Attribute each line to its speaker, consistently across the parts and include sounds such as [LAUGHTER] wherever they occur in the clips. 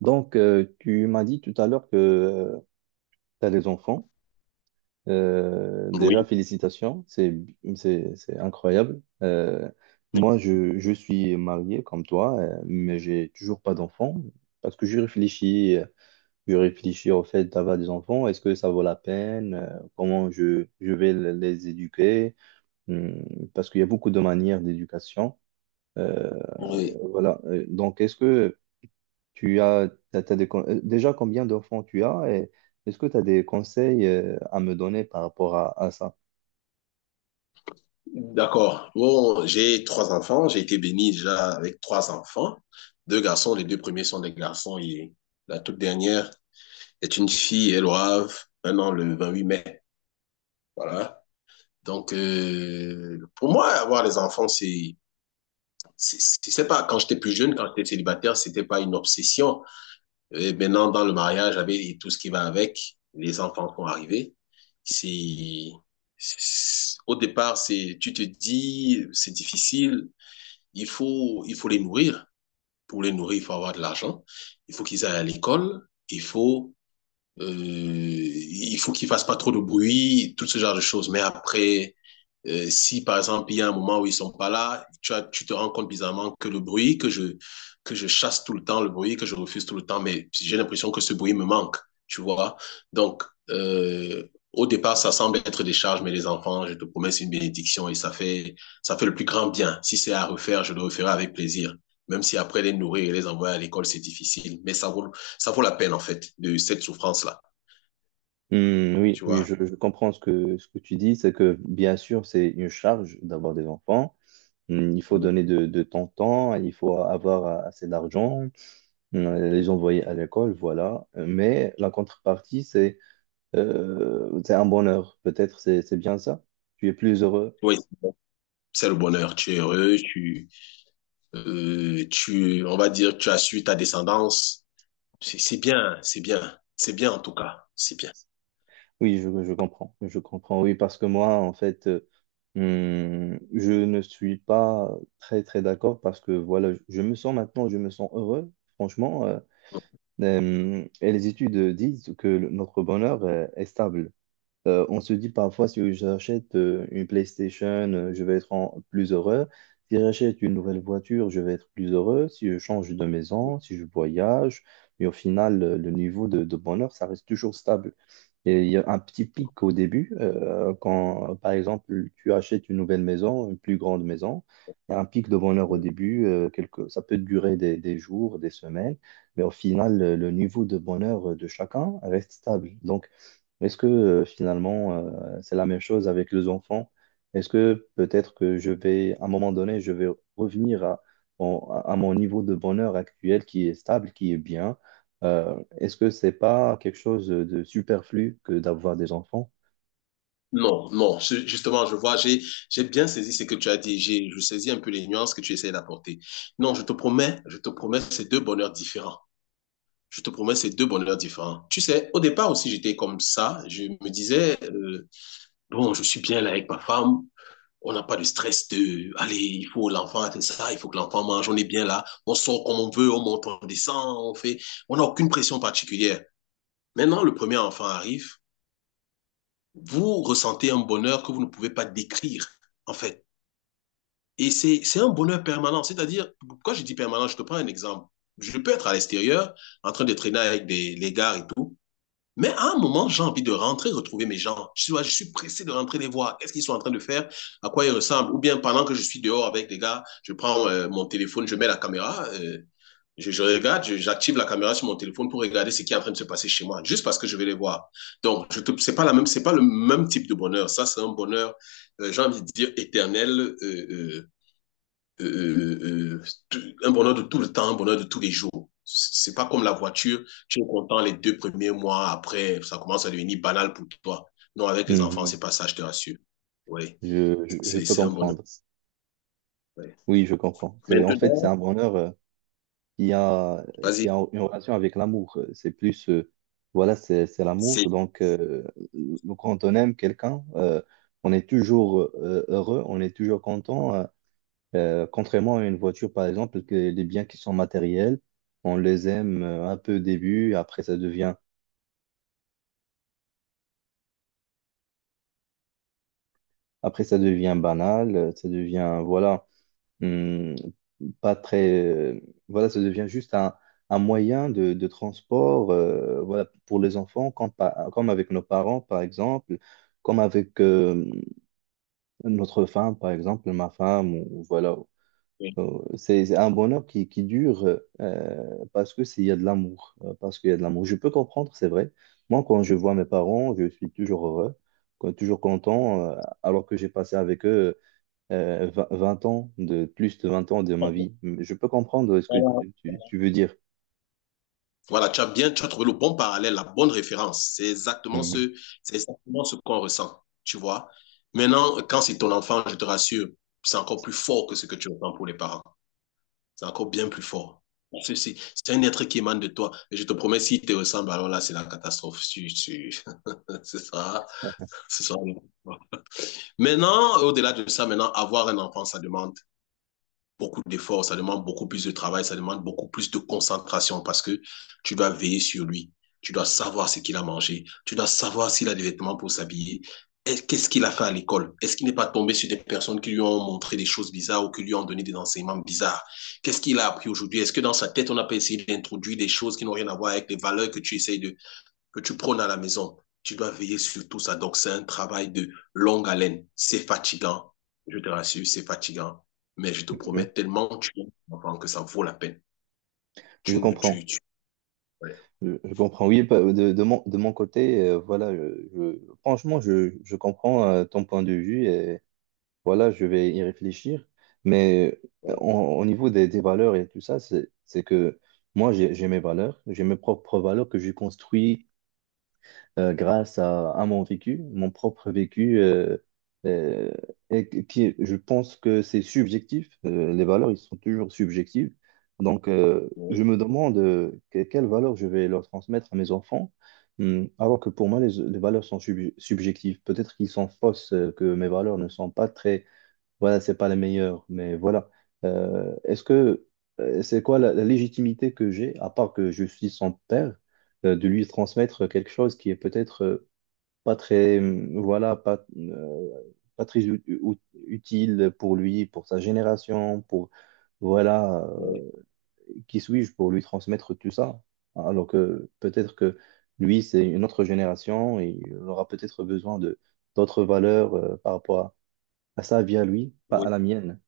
Speaker 1: Tu m'as dit tout à l'heure que tu as des enfants. Déjà,
Speaker 2: Oui,
Speaker 1: félicitations, c'est incroyable. Moi, je suis marié comme toi, mais j'ai toujours pas d'enfants parce que je réfléchis au fait d'avoir des enfants. Est-ce que ça vaut la peine? Comment je vais les éduquer? Hum. Parce qu'il y a beaucoup de manières d'éducation. Euh,
Speaker 2: oui.
Speaker 1: voilà. Donc, est-ce que Tu as, t'as- t'as des con- déjà combien d'enfants tu as et est-ce que tu as des conseils à me donner par rapport à ça?
Speaker 2: D'accord. Bon, j'ai trois enfants. J'ai été béni déjà avec trois enfants. Deux garçons. Les deux premiers sont des garçons et la toute dernière est une fille. Elle aura 1 an le 8 mai. Voilà. Donc, pour moi, avoir des enfants, c'est je sais pas, quand j'étais plus jeune, quand j'étais célibataire, c'était pas une obsession. Et maintenant, dans le mariage, avec tout ce qui va avec, les enfants vont arriver. C'est, Au départ, tu te dis, c'est difficile. Il faut les nourrir. Pour les nourrir, il faut avoir de l'argent. Il faut qu'ils aillent à l'école. Il faut qu'il fasse pas trop de bruit, tout ce genre de choses. Mais après, si par exemple il y a un moment où ils sont pas là, tu tu te rends compte bizarrement que le bruit que je chasse tout le temps, le bruit que je refuse tout le temps, mais j'ai l'impression que ce bruit me manque, tu vois. Donc euh, au départ, ça semble être des charges, mais les enfants, je te promets, c'est une bénédiction et ça fait le plus grand bien. Si c'est à refaire, je le referai avec plaisir. Même si après les nourrir et les envoyer à l'école, c'est difficile, mais ça vaut la peine, en fait, de cette souffrance-là,
Speaker 1: Hmm, oui,
Speaker 2: tu
Speaker 1: oui,
Speaker 2: vois.
Speaker 1: je comprends ce ce que tu dis, c'est que bien sûr, c'est une charge d'avoir des enfants. Hmm. Il faut
Speaker 2: Euh,
Speaker 1: donner de ton temps, il faut avoir assez d'argent, hmm, les envoyer à l'école, voilà. Mais la contrepartie, c'est un bonheur. Peut-être c'est bien ça. Tu es plus heureux.
Speaker 2: Oui, c'est le bonheur. Tu es heureux, tu, on va dire, tu as su ta descendance. C'est bien, c'est bien, c'est bien en tout cas, c'est bien.
Speaker 1: Oui, je comprends. Je comprends, oui, parce que moi, en fait, je ne suis pas très, très d'accord parce que, voilà, je me sens maintenant, je me sens heureux, franchement. Et les études disent que notre bonheur, est stable. On se dit parfois, si j'achète une PlayStation, je vais être plus heureux. Si j'achète une nouvelle voiture, je vais être plus heureux. Si je change de maison, si je voyage. Mais au final, le niveau de bonheur, ça reste toujours stable. Et il y a un petit pic au début, quand, par exemple, tu achètes une nouvelle maison, une plus grande maison. Il y a un pic de bonheur au début, ça peut durer des jours, des semaines, mais au final, le niveau de bonheur de chacun reste stable. Donc, est-ce que finalement, c'est la même chose avec les enfants? Est-ce que peut-être que je vais, à un moment donné, je vais revenir à mon niveau de bonheur actuel qui est stable, qui est bien? Est-ce que c'est pas quelque chose de superflu que d'avoir des enfants?
Speaker 2: Non, non, justement, je vois, j'ai bien saisi ce que tu as dit, je saisis un peu les nuances que tu essayes d'apporter. Non, je te promets, c'est deux bonheurs différents. Je te promets, c'est deux bonheurs différents. Tu sais, au départ aussi, j'étais comme ça. Je me disais, bon, je suis bien là avec ma femme. On n'a pas de stress de, allez, il faut l'enfant fait ça, il faut que l'enfant mange, on est bien là, on sort comme on veut, on monte, on descend, on fait, on n'a aucune pression particulière. Maintenant, le premier enfant arrive, vous ressentez un bonheur que vous ne pouvez pas décrire, en fait. Et c'est un bonheur permanent. C'est-à-dire, quand je dis permanent, je te prends un exemple. Je peux être à l'extérieur, en train de traîner avec des, les gars et tout. Mais à un moment, j'ai envie de rentrer, retrouver mes gens. Je suis pressé de rentrer les voir. Qu'est-ce qu'ils sont en train de faire? À quoi ils ressemblent? Ou bien pendant que je suis dehors avec les gars, je prends mon téléphone, je mets la caméra, j'active la caméra sur mon téléphone pour regarder ce qui est en train de se passer chez moi, juste parce que je vais les voir. Donc, c'est pas la même, c'est pas le même type de bonheur. Ça, c'est un bonheur, j'ai envie de dire éternel, euh, un bonheur de tout le temps, un bonheur de tous les jours. C'est pas comme la voiture, tu es content les deux premiers mois, après, ça commence à devenir banal pour toi. Non, avec les enfants,
Speaker 1: Mhm.
Speaker 2: c'est pas ça, je te rassure. Oui,
Speaker 1: Je
Speaker 2: c'est
Speaker 1: peux
Speaker 2: c'est un bonheur.
Speaker 1: comprendre.
Speaker 2: Ouais.
Speaker 1: Oui, je comprends. C'est, en fait, c'est
Speaker 2: Maintenant,
Speaker 1: un bonheur. Qui a, qui
Speaker 2: vas-y,
Speaker 1: a une relation avec l'amour. C'est plus, voilà, c'est
Speaker 2: c'est.
Speaker 1: l'amour. Donc, quand on aime quelqu'un, on est toujours heureux, on est toujours content. Contrairement à une voiture, par exemple, que les biens qui sont matériels, on les aime un peu au début, après ça devient banal, ça devient, voilà. hum, Pas très. Voilà, ça devient juste un moyen de transport voilà, pour les enfants, comme, comme avec nos parents, par exemple, comme avec notre femme, par exemple, ma femme, ou voilà. C'est un bonheur qui dure il y a de l'amour, parce qu'il y a de l'amour. Je peux comprendre, c'est vrai. Moi, quand je vois mes parents, je suis toujours heureux, toujours content, alors que j'ai passé avec eux 20 ans, de plus de 20 ans de ma vie. Je peux comprendre ce que
Speaker 2: Voilà,
Speaker 1: tu veux dire.
Speaker 2: voilà, tu as trouvé le bon parallèle, la bonne référence.
Speaker 1: Mhm,
Speaker 2: C'est exactement ce qu'on ressent, tu vois. Maintenant, quand c'est ton enfant, je te rassure, c'est encore plus fort que ce que tu ressens pour les parents. C'est encore bien plus fort. C'est un être qui émane de toi. Et je te promets, s'il te ressemble, alors là, c'est la catastrophe. [LAUGHS] C'est ça. C'est ça. Maintenant, au-delà de ça, maintenant, avoir un enfant, ça demande beaucoup d'efforts, ça demande beaucoup plus de travail, ça demande beaucoup plus de concentration parce que tu dois veiller sur lui. Tu dois savoir ce qu'il a mangé. Tu dois savoir s'il a des vêtements pour s'habiller. Qu'est-ce qu'il a fait à l'école? Est-ce qu'il n'est pas tombé sur des personnes qui lui ont montré des choses bizarres ou qui lui ont donné des enseignements bizarres? Qu'est-ce qu'il a appris aujourd'hui? Est-ce que dans sa tête, on n'a pas essayé d'introduire des choses qui n'ont rien à voir avec les valeurs que tu essayes de, que tu prônes à la maison? Tu dois veiller sur tout ça. Donc, c'est un travail de longue haleine. C'est fatigant. Je te rassure, c'est fatigant. Mais je te
Speaker 1: mhm.
Speaker 2: promets tellement tu que ça vaut la peine.
Speaker 1: Je
Speaker 2: Tu ne, tu,
Speaker 1: comprends.
Speaker 2: tu... Ouais.
Speaker 1: Je comprends. Oui, de mon côté, voilà, franchement, je comprends ton point de vue et voilà, je vais y réfléchir. Mais
Speaker 2: Ouais.
Speaker 1: au niveau des valeurs et tout ça, c'est que moi, j'ai mes valeurs, j'ai mes propres valeurs que j'ai construites grâce à mon vécu, mon propre vécu, euh, et qui, je pense que c'est subjectif. Les valeurs, ils sont toujours subjectives. Donc, je me demande quelles valeurs je vais leur transmettre à mes enfants. Alors que pour moi, les valeurs sont subjectives. Peut-être qu'ils sont fausses, que mes valeurs ne sont pas très, voilà, c'est pas la meilleure, mais voilà. Est-ce que c'est quoi la légitimité que j'ai, à part que je suis son père, de lui transmettre quelque chose qui est peut-être pas très, voilà, pas, pas très ut- ut- utile pour lui, pour sa génération, pour voilà,
Speaker 2: Ouais.
Speaker 1: qui suis-je pour lui transmettre tout ça? Alors que peut-être que lui, c'est une autre génération et il aura peut-être besoin de d'autres valeurs par rapport à sa vie à lui, pas
Speaker 2: Oui,
Speaker 1: à la mienne.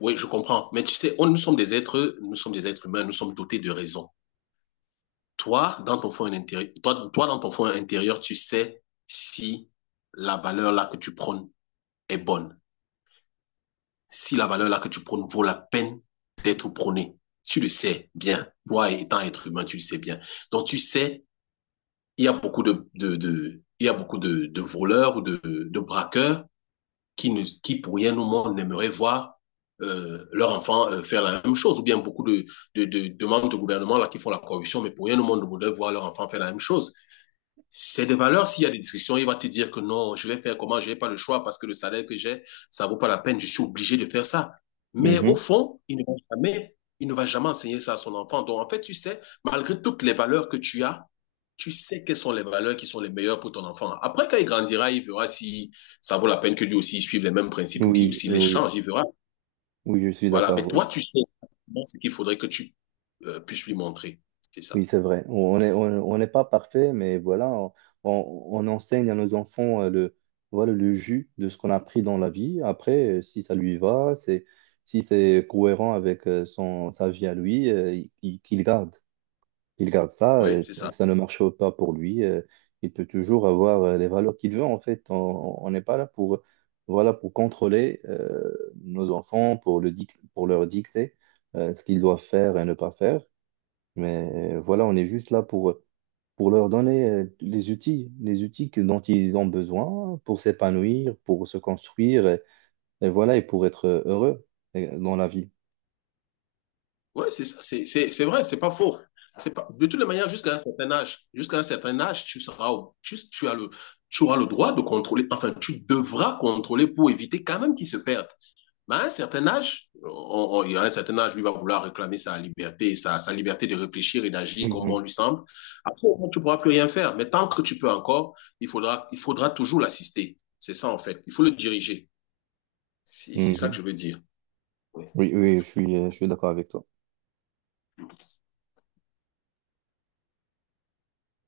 Speaker 2: oui, je comprends. Mais tu sais, on, nous sommes des êtres, nous sommes des êtres humains, nous sommes dotés de raison. Toi, dans ton fond intérieur, toi, toi dans ton fond intérieur, tu sais si la valeur là que tu prônes est bonne. Si la valeur là que tu prônes vaut la peine d'être prônée. Tu le sais bien. Toi, étant être humain, tu le sais bien. Donc, tu sais, il y a beaucoup de il y a beaucoup de voleurs ou de braqueurs qui, pour rien au monde, n'aimeraient voir leur enfant faire la même chose. Ou bien beaucoup de membres du gouvernement là, qui font la corruption, mais pour rien au monde ne voudraient voir leur enfant faire la même chose. C'est des valeurs, s'il y a des discussions, il va te dire que non, je vais faire comment, je n'ai pas le choix parce que le salaire que j'ai, ça ne vaut pas la peine, je suis obligé de faire ça. Mais au
Speaker 1: Mhm.
Speaker 2: fond, il ne va jamais enseigner ça à son enfant. Donc en fait, tu sais, malgré toutes les valeurs que tu as, tu sais quelles sont les valeurs qui sont les meilleures pour ton enfant. Après, quand il grandira, il verra si ça vaut la peine que lui aussi il suive les mêmes principes ou qu'il
Speaker 1: Oui,
Speaker 2: aussi les
Speaker 1: oui,
Speaker 2: change, il verra.
Speaker 1: oui, je suis
Speaker 2: Voilà,
Speaker 1: d'accord,
Speaker 2: mais toi,
Speaker 1: oui.
Speaker 2: tu sais ce qu'il faudrait que tu puisses lui montrer. C'est
Speaker 1: Oui,
Speaker 2: ça.
Speaker 1: c'est vrai. On n'est pas parfait, mais voilà, on- on enseigne à nos enfants voilà, le jus de ce qu'on a appris dans la vie. Après, si ça lui va, c'est, si c'est cohérent avec sa vie à lui, qu'il garde. Il garde ça,
Speaker 2: Oui,
Speaker 1: et
Speaker 2: c'est
Speaker 1: si
Speaker 2: ça.
Speaker 1: ça ne marche pas pour lui, il peut toujours avoir les valeurs qu'il veut. En fait, on n'est pas là pour, voilà, pour contrôler nos enfants, pour leur dicter ce qu'ils doivent faire et ne pas faire. Mais voilà, on est juste là pour leur donner les outils, dont ils ont besoin pour s'épanouir, pour se construire, et voilà, et pour être heureux dans la vie.
Speaker 2: Oui, c'est ça, c'est vrai, c'est pas faux. C'est pas, de toutes les manières, jusqu'à un certain âge, jusqu'à un certain âge, tu seras, tu tu auras le droit de contrôler, enfin, tu devras contrôler pour éviter quand même qu'ils se perdent. Mais à un certain âge, il y a un certain âge, lui va vouloir réclamer sa liberté, sa liberté de réfléchir et d'agir comme bon
Speaker 1: Mhm.
Speaker 2: lui semble. Après, au moins, tu ne pourras plus rien faire. Mais tant que tu peux encore, il faudra toujours l'assister. C'est ça, en fait. Il faut le diriger. C'est ça que
Speaker 1: Mhm.
Speaker 2: je veux dire.
Speaker 1: Oui, oui, je suis d'accord avec toi.